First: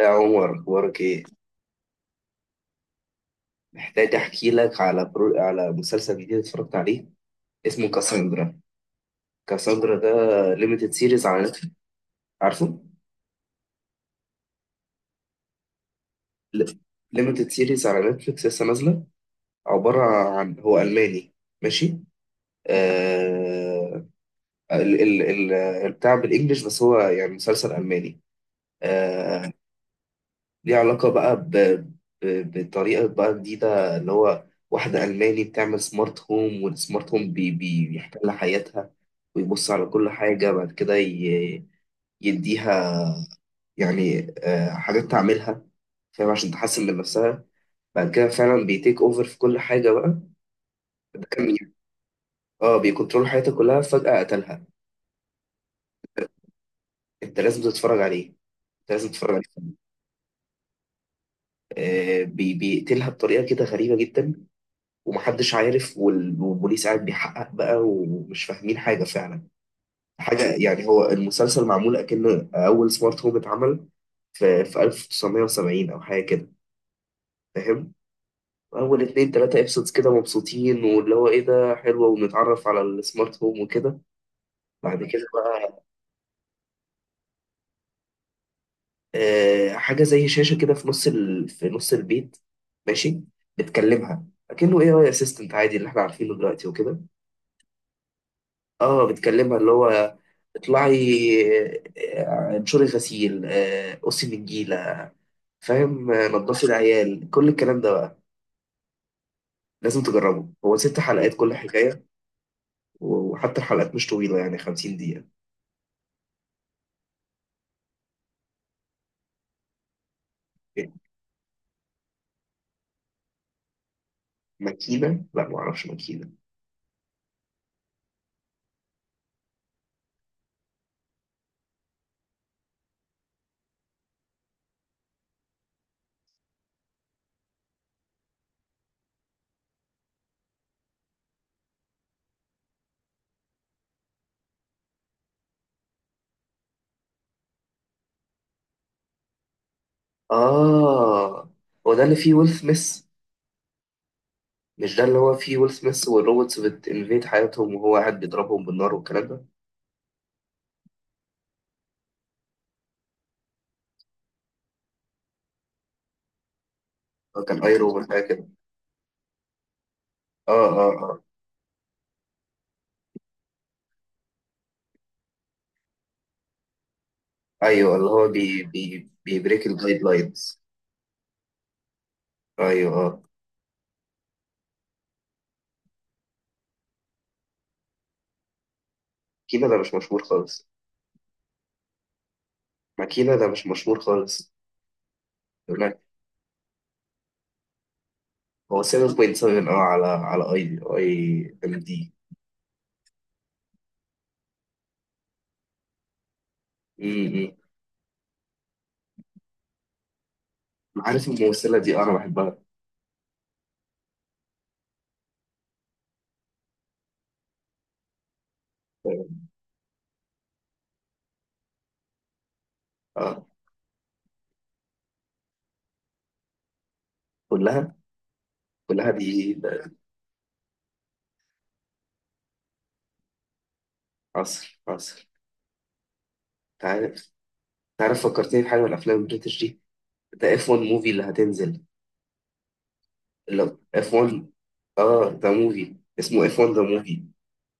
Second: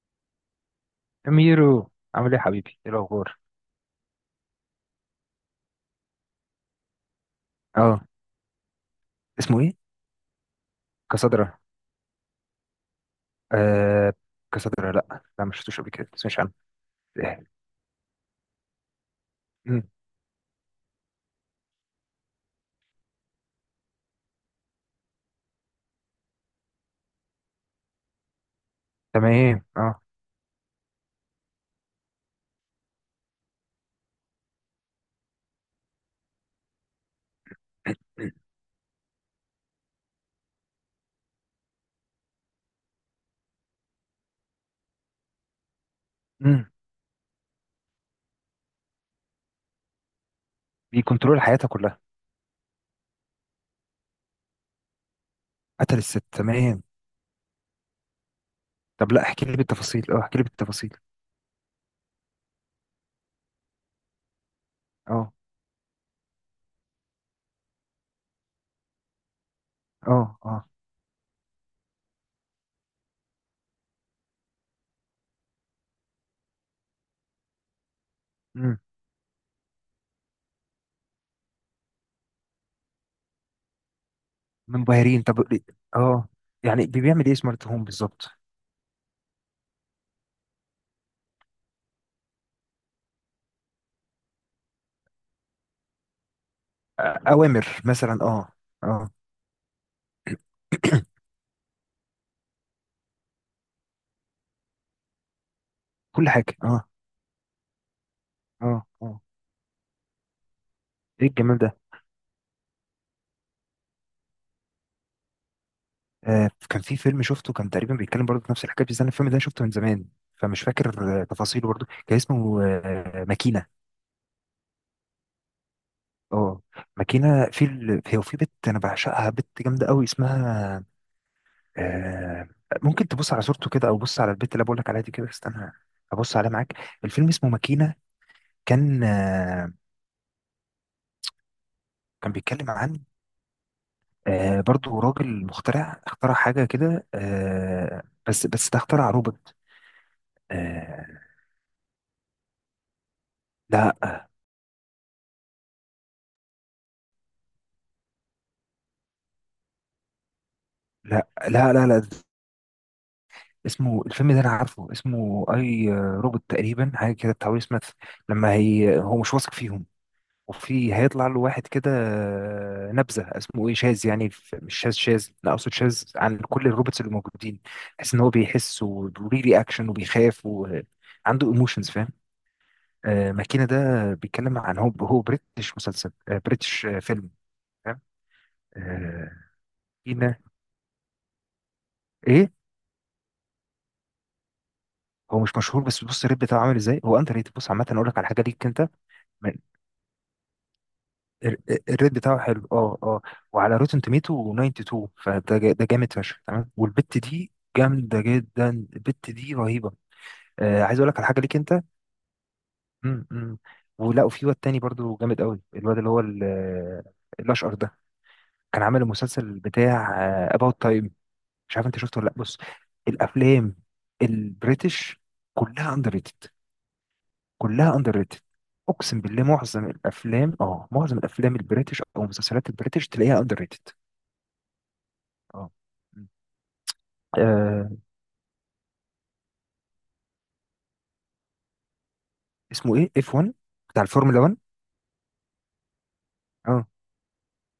يا عمر، اخبارك ايه؟ ميرو عامل ايه يا حبيبي؟ ايه الاخبار؟ محتاج احكي لك على مسلسل جديد اتفرجت عليه، اسمه اه. كاساندرا. اسمه ايه؟ كاساندرا ليميتد سيريز على كسدرة؟ نتفلكس. عارفه؟ آه، كسدرة، لا لا ما شفتوش قبل كده، ما سمعتش عنه. إيه. ليميتد سيريز على نتفلكس، لسه نازله. مم. عباره عن هو الماني، ماشي. آه... ال... ال... ال... البتاع بالانجلش، بس هو يعني مسلسل الماني آه، تمام اه. ليه علاقة بقى بطريقة بقى جديدة، اللي هو واحدة ألماني بتعمل سمارت هوم، والسمارت هوم بيحتل حياتها، ويبص على كل حاجة. بعد كده يديها يعني حاجات تعملها، فاهم، عشان مم. تحسن من نفسها. بعد كده فعلا بيتيك اوفر في كل حاجة بقى. ده بيكنترول كان حياتها يعني، كلها. اه، بيكنترول حياتها كلها، فجأة قتلها. قتل الست، تمام. انت لازم تتفرج عليه، انت لازم طب لا تتفرج احكي لي عليه. بالتفاصيل، اه احكي لي بالتفاصيل. آه بيقتلها بطريقة كده غريبة جدا، اه ومحدش عارف، والبوليس قاعد بيحقق بقى ومش فاهمين حاجة فعلا. اه حاجة اه. يعني، هو المسلسل معمول أكنه أول سمارت هوم اتعمل في 1970 أو حاجة كده، فاهم؟ مم. أول اتنين تلاتة ابسودز كده مبسوطين، واللي هو إيه ده، حلوة، ونتعرف على السمارت هوم وكده. بعد منبهرين، كده طب ليه؟ بقى، اه، يعني بيعمل ايه سمارت هوم بالظبط؟ آه، حاجة زي شاشة كده في نص البيت، ماشي، بتكلمها أكنه AI أسيستنت عادي اللي إحنا عارفينه دلوقتي وكده. اوامر مثلا، اه. اه، اه بتكلمها اللي هو: اطلعي، انشري غسيل، قصي نجيلة، فاهم، كل حاجة، نضفي اه العيال، كل الكلام ده بقى. اه اه. لازم تجربه، هو ست ايه حلقات كل الجمال ده؟ حكاية، وحتى الحلقات مش طويلة، يعني 50 دقيقة. كان في فيلم شفته، كان تقريبا بيتكلم برضه في نفس الحكايه، بس انا الفيلم ده شفته من زمان، فمش فاكر تفاصيله برضه. كان اسمه ماكينه. ماكينة؟ لا معرفش ماكينة. اه، ماكينه. في هي، وفي بنت انا بعشقها، بنت جامده قوي، اسمها آه، ممكن تبص على صورته كده، او بص على البنت اللي بقول لك عليها دي كده، استنى ابص عليها معاك. الفيلم اسمه ماكينه، كان كان بيتكلم عن برضه راجل مخترع، اخترع حاجه كده، بس ده اخترع روبوت. آه، اه، هو ده اللي فيه ويل سميث؟ لا مش ده اللي هو فيه ويل سميث والروبوتس بتنفيد حياتهم وهو قاعد بيضربهم بالنار والكلام ده؟ لا لا لا لا، اسمه الفيلم ده انا عارفه اسمه اي روبوت تقريبا، حاجه كده هو بتاع ويل كان اي سميث. روبوت حاجة كده. لما هو مش واثق فيهم، اه اه وفي اه، هيطلع له واحد كده نبذه، اسمه ايه، شاذ يعني، مش شاذ شاذ لا، اقصد شاذ عن كل الروبوتس اللي موجودين، ايوه اللي بحيث ان هو هو بي بيحس بي وليه بيبريك رياكشن الجايد وبيخاف لاينز. وعنده ايموشنز، فاهم؟ ايوه آه. ماكينه ده بيتكلم عن هو بريتش مسلسل، بريتش، فيلم، فاهم؟ آه، كينا ده مش مشهور ماكينه. خالص، ايه؟ ما كينا ده مش مشهور خالص. هو مش يقول مشهور، لك بس بص الريت بتاعه عامل ازاي. هو انت ريت بص عامه، اقول لك على حاجه ليك هو انت. 7.7 اه، على على اي اي ال- ام ال- الريت دي. بتاعه حلو، اه اه. وعلى روتن توميتو 92، فده ده جامد فشخ، تمام. والبت امم، دي جامده جدا، البت دي رهيبه. آه، عايز اقول لك على عارف حاجه ليك الممثله انت. دي؟ انا بحبها. م -م. ولا، وفي واد تاني برضو جامد قوي، الواد اللي هو الاشقر ده، كان عامل المسلسل بتاع اباوت تايم، مش عارف انت شفته ولا لا؟ بص، اه، الافلام البريتش كلها اندر ريتد، كلها؟ كلها اندر ريتد. كلها اقسم بالله دي معظم ده؟ الافلام، اه معظم الافلام البريتش او مسلسلات البريتش تلاقيها اندر ريتد. عصر عصر، اه. مم. انت عارف، آه، انت عارف فكرتني بحاجه من الافلام البريتش دي؟ ده اف 1 موفي اللي هتنزل، اسمه ايه؟ اف 1 اللي بتاع اف الفورمولا 1. 1؟ اه، ده موفي اسمه اف 1 ذا اه. موفي،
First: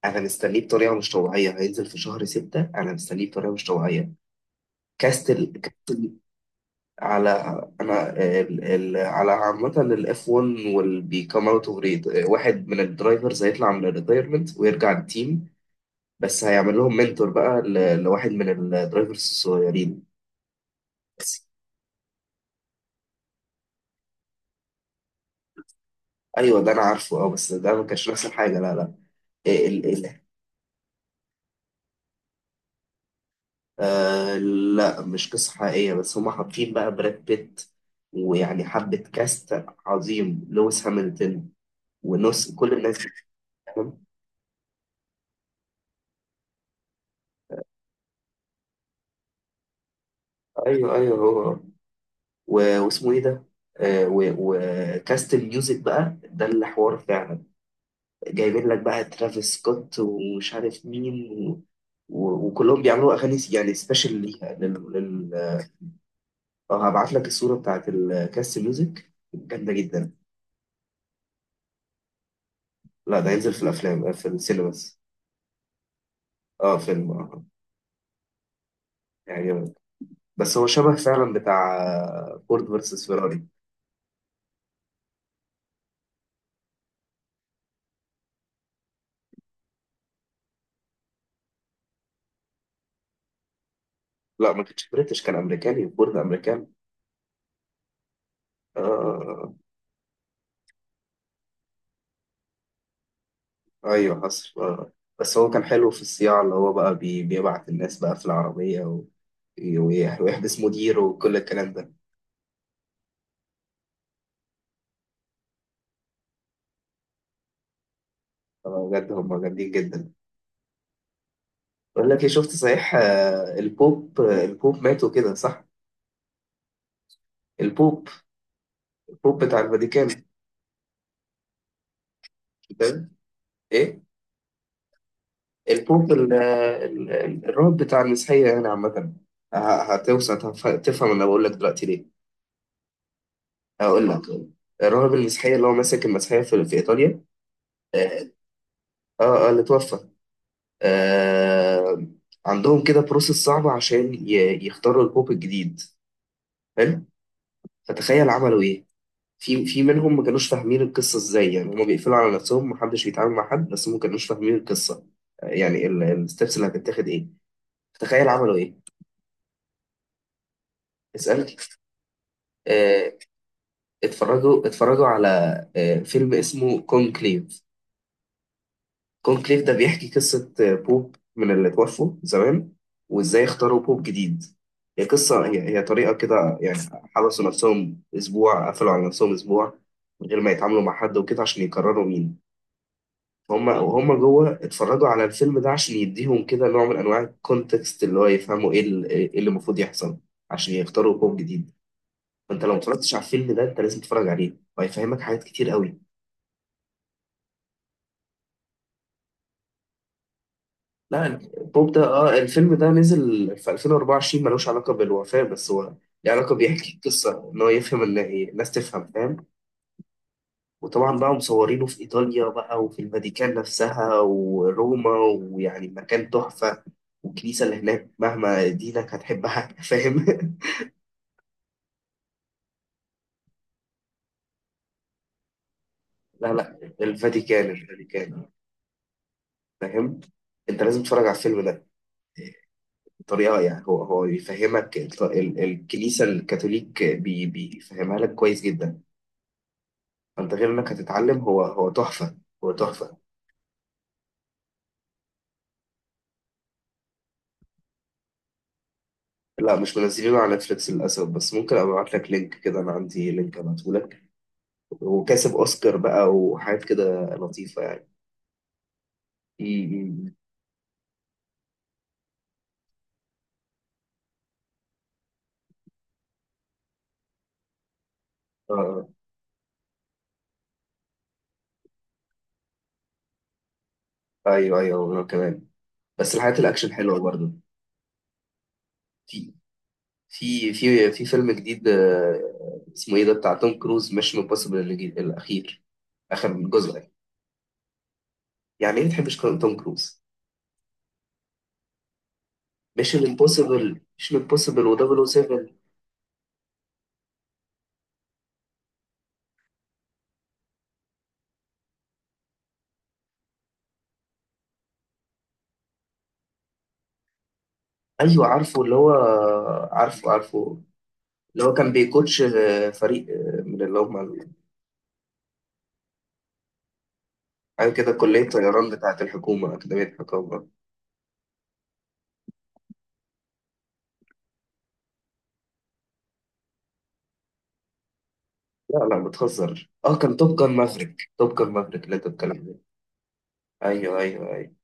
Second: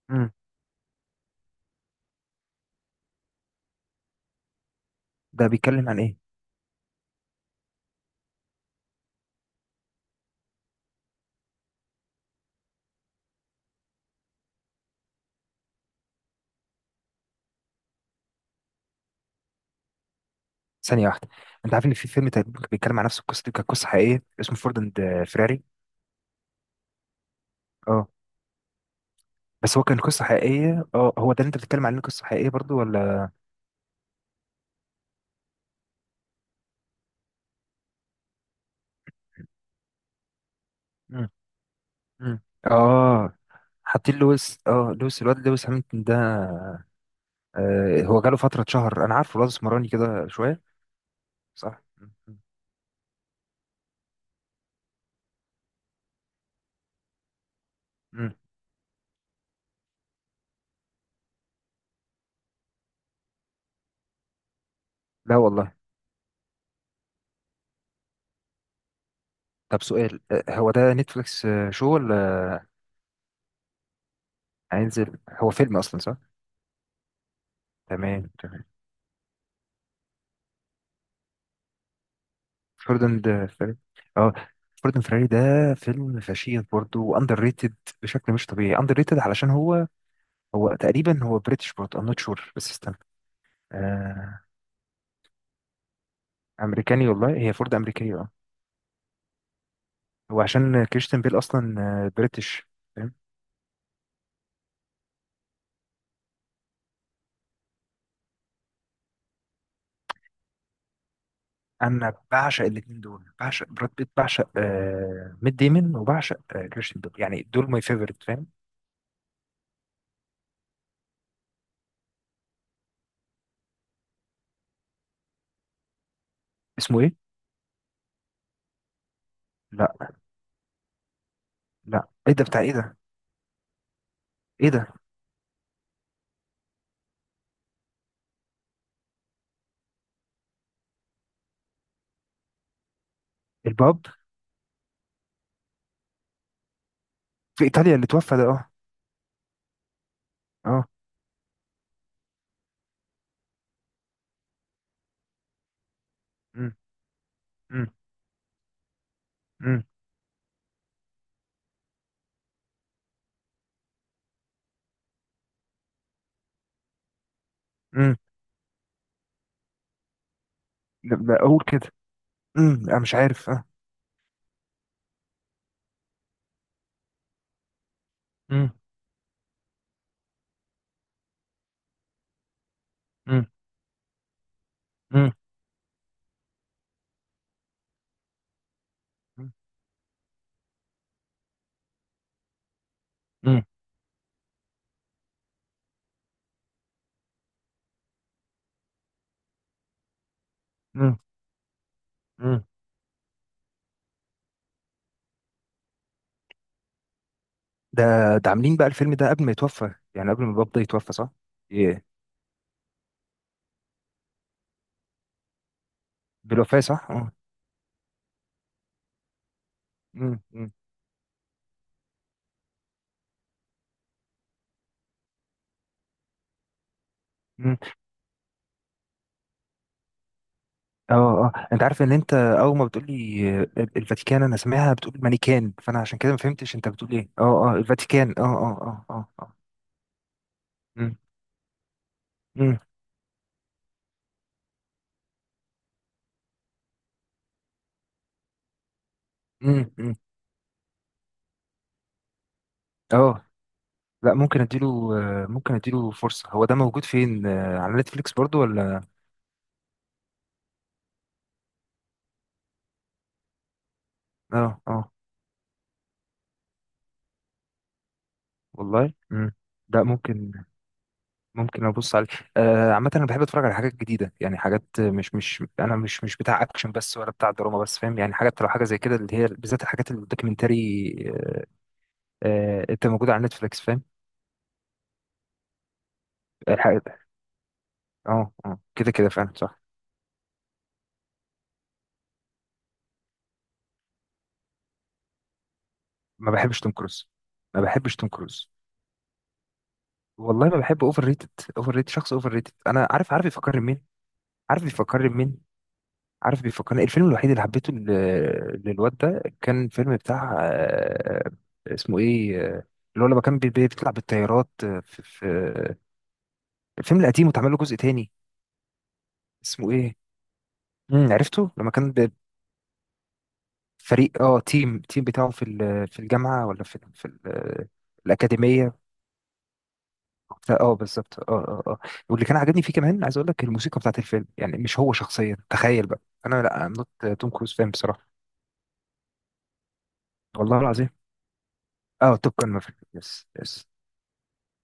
انا امم. مستنيه بطريقه مش طبيعيه، هينزل في شهر 6، انا مستنيه بطريقه مش طبيعيه. كاست ده بيتكلم عن ايه؟ على، انا ال ال على عامة الاف 1، والبيكام اوت اوف ريد، واحد من الدرايفرز هيطلع من الريتايرمنت ويرجع التيم، بس هيعمل لهم منتور بقى لواحد من الدرايفرز الصغيرين، ثانيه واحده، بس. انت عارف ان في فيلم تقريباً كان بيتكلم عن نفس القصه دي؟ كانت قصه حقيقيه، اسمه فورد اند فيراري. ايوه ده انا عارفه، اه، بس ده ما كانش اه، نفس الحاجة، لا لا. إيه، بس هو ال كان ال قصه حقيقيه، اه هو ده اللي انت بتتكلم عليه قصه حقيقيه برضو ولا؟ آه، لا مش قصة حقيقية، بس هما حاطين بقى براد بيت ويعني حبة كاست عظيم، لويس مم. هامilton مم. ونص، كل الناس دي، اه فاهم؟ حاطين لويس، اه لويس، الواد لويس هامilton ده؟ آه، هو جاله فتره شهر، انا عارفه الواد اسمراني كده شويه. ايوه ايوه هو. صح. مم. واسمه ايه ده، وكاست الميوزك بقى ده اللي حوار فعلا، مم. جايبين لك بقى ترافيس سكوت ومش عارف مين و... وكلهم بيعملوا اغاني يعني سبيشال ليها لا والله. اه، هبعت لك الصوره بتاعت الكاست، ميوزك جامده طب جدا. سؤال، هو ده نتفليكس شو ولا؟ لا ده هينزل في الافلام، في السينماس. هينزل، هو فيلم اصلا صح؟ اه فيلم اه، تمام تمام. يعني، بس هو شبه فعلا بتاع فورد فيرسس فوردن فيراري. ده فري، اه، فوردن فراري ده فيلم فشيخ برضه، واندر ريتد بشكل مش طبيعي، اندر ريتد. علشان هو، هو تقريبا بريتش برضه، ام نوت شور، بس استنى. آه. لا ما كانش بريتش، كان امريكاني، فورد امريكان. امريكاني، والله هي فورد امريكيه، اه. اه هو عشان كريستيان بيل اصلا بريتش، فاهم؟ ايوه حصل. بس هو كان حلو في الصياعة، اللي هو بقى بيبعت الناس بقى في العربية، ويحبس مديره وكل الكلام ده. انا بعشق الاثنين دول، بعشق براد بيت، بعشق آه ميت ديمون، وبعشق آه كريستيان بيل، يعني دول ماي فيفورت، فاهم؟ بجد هم جامدين جدا. بقول لك ايه، شفت صحيح؟ البوب ماتوا كده، صح؟ اسمه ايه؟ البوب، البوب بتاع الفاتيكان لا. لا ايه ده بتاع ايه ده؟ ده. ايه؟ ايه ده؟ البوب الرب بتاع المسيحية يعني عامة. تفهم، انا بقول لك دلوقتي ليه. الباب هقول لك، الراهب المسيحية اللي هو ماسك المسيحية في ايطاليا، في ايطاليا اللي اه توفى ده؟ اه. اه اللي توفى. اه. آه، عندهم كده بروسيس صعبة عشان يختاروا البوب الجديد، مم. حلو. مم. فتخيل عملوا ايه، في في مم. منهم ما كانوش فاهمين القصة ازاي، يعني هما بيقفلوا على نفسهم، محدش بيتعامل مع حد، بس هما ما كانوش فاهمين القصة، يعني الستبس اللي هتتاخد ايه. مم. تخيل عملوا ايه. لا، اسألني. اقول كده. مم، انا آه، مش عارف، اه. اتفرجوا، اتفرجوا على فيلم اسمه كونكليف. مم. كونكليف ده بيحكي قصة بوب من اللي توفوا زمان وإزاي مم. اختاروا بوب جديد. هي مم. قصة هي, هي طريقة كده يعني، حبسوا نفسهم أسبوع، قفلوا على نفسهم مم. أسبوع من غير ما يتعاملوا مع حد وكده، عشان يقرروا مين. مم. هم وهم جوه اتفرجوا على الفيلم ده عشان يديهم كده نوع من أنواع الكونتكست، اللي هو يفهموا إيه اللي المفروض يحصل عشان مم. يختاروا بوب جديد. فأنت مم. لو متفرجتش على الفيلم ده أنت لازم تتفرج عليه، وهيفهمك حاجات كتير قوي. ده، ده عاملين بقى الفيلم ده قبل ما يتوفى، يعني قبل ما الباب ده يتوفى صح؟ لا، بوب ده ايه اه، الفيلم ده نزل في 2024، ملوش علاقة بالوفاة، بس هو له علاقة، بالوفاة بيحكي صح؟ اه. قصة إن هو يفهم، إن إيه الناس تفهم، فاهم. مم. مم. وطبعا بقى مصورينه في إيطاليا بقى، وفي الفاتيكان نفسها وروما، ويعني مكان تحفة، والكنيسة اللي مم. هناك مهما دينك هتحبها. فاهم. اه اه، انت عارف ان انت اول ما بتقول لي الفاتيكان انا سامعها بتقول المانيكان، فانا عشان كده ما لا فهمتش لا، انت بتقول ايه. اه الفاتيكان، اه الفاتيكان، اه الفاتيكان، اه اه اه اه. فاهم. أنت لازم مم. تتفرج على الفيلم ده، مم. بطريقة يعني، هو هو بيفهمك الكنيسة الكاثوليك، بيفهمها لك كويس جدا. مم. مم. انت غير انك هتتعلم، هو هو تحفه، هو تحفه. اه، لا ممكن اديله، ممكن اديله فرصة. هو ده موجود فين؟ على نتفليكس برضو ولا؟ لا مش منزلينه على نتفليكس للاسف، بس ممكن ابقى ابعت لك لينك كده، انا عندي لينك ابعته لك. اه اه. وكاسب اوسكار بقى وحاجات كده لطيفه يعني. والله امم. ده امم ممكن، ممكن ابص عليه. عامة انا بحب اتفرج على حاجات جديدة، يعني حاجات مش انا مش بتاع اكشن بس، ولا بتاع دراما بس، فاهم؟ يعني حاجات لو حاجة زي آه. كده، اللي هي بالذات الحاجات الدوكيومنتري، انت موجودة على نتفليكس، فاهم؟ ايوه ايوه انا كمان، بس الحاجات الاكشن الحاجات، حلوه برضه. اه اه كده كده في فعلا صح. في فيلم جديد اسمه ايه ده، بتاع توم كروز، ميشن امبوسيبل الاخير، ما اخر بحبش توم جزء يعني. كروز، ما بحبش توم كروز. يعني ايه ما بتحبش توم كروز؟ والله ما بحب اوفر ريتد. اوفر ريتد، شخص اوفر ريتد. انا ميشن عارف، عارف يفكرني امبوسيبل، مين. ميشن عارف امبوسيبل بيفكرني بمين؟ و007. عارف بيفكرني الفيلم الوحيد اللي حبيته ل- للواد ده كان فيلم بتاع اسمه ايه، اللي هو لما كان بيطلع بالطيارات، في الفيلم القديم واتعمل له جزء تاني، ايوه عارفه، اللي هو، اسمه ايه؟ عارفه عارفه. امم. اللي عرفته، هو كان لما كان ب- بيكوتش فريق، من اللي هم فريق، اه تيم بتاعه في الجامعة ولا في ال- في ال- حاجه كده، كليه طيران الأكاديمية بتاعه الحكومه، اكاديميه الحكومه. بتاع- اه بالظبط، اه اه اه. واللي كان عاجبني فيه كمان، عايز اقول لك الموسيقى بتاعت الفيلم، يعني مش هو شخصيا، تخيل بقى انا لا، ام نوت توم كروز فان بصراحة. لا لا بتهزر، اه كان توب جان والله العظيم. مافريك، توب جان مافريك اللي انت اه، بتتكلم توب كان عليه. مافريك، يس يس. ايوه ايوه ايوه.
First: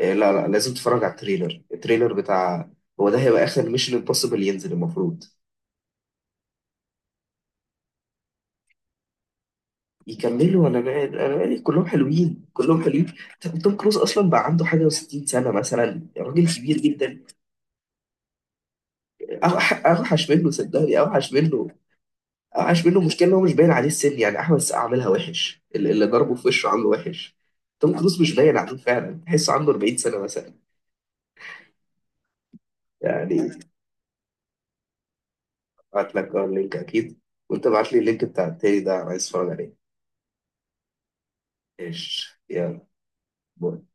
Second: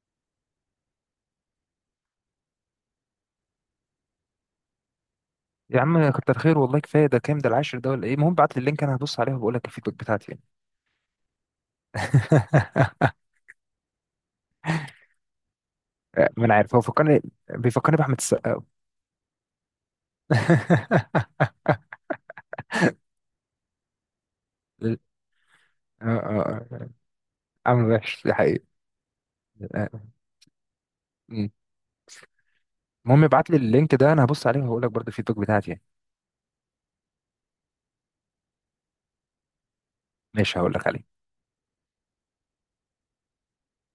إيه، لا لا، لازم تتفرج على التريلر، التريلر بتاع، هو ده هيبقى اخر ميشن امبوسيبل ينزل المفروض. يا عم كتر خير والله، كفايه ده، كام ده العاشر ده ولا ايه؟ المهم، بعت لي اللينك انا هبص عليه وبقول لك الفيدباك بتاعتي يعني. يكملوا، انا مال، انا مالي، كلهم حلوين كلهم حلوين. توم كروز اصلا بقى عنده حاجه و60 سنه مثلا، ما راجل انا عارف كبير هو جدا. فكرني، بيفكرني باحمد السقا. اوحش منه، صدقني اوحش منه، عاش منه. مشكلة ان هو مش باين عليه السن، يعني احمد السقا اه عاملها وحش، اللي اه. ضربه في وشه عامله آه. وحش. عامل توم كروز وحش مش دي باين حقيقة. عليه فعلا، تحسه عنده 40 آه. سنة مثلا مم. المهم يعني. ابعت لي اللينك ده انا هبص عليه وهقول لك برضه الفيدباك بتاعتي يعني. ابعت لك اللينك اكيد، وانت ابعت لي اللينك بتاع التاني ده، انا عايز اتفرج عليه. ماشي هقول لك عليه. ايش، يلا، باي.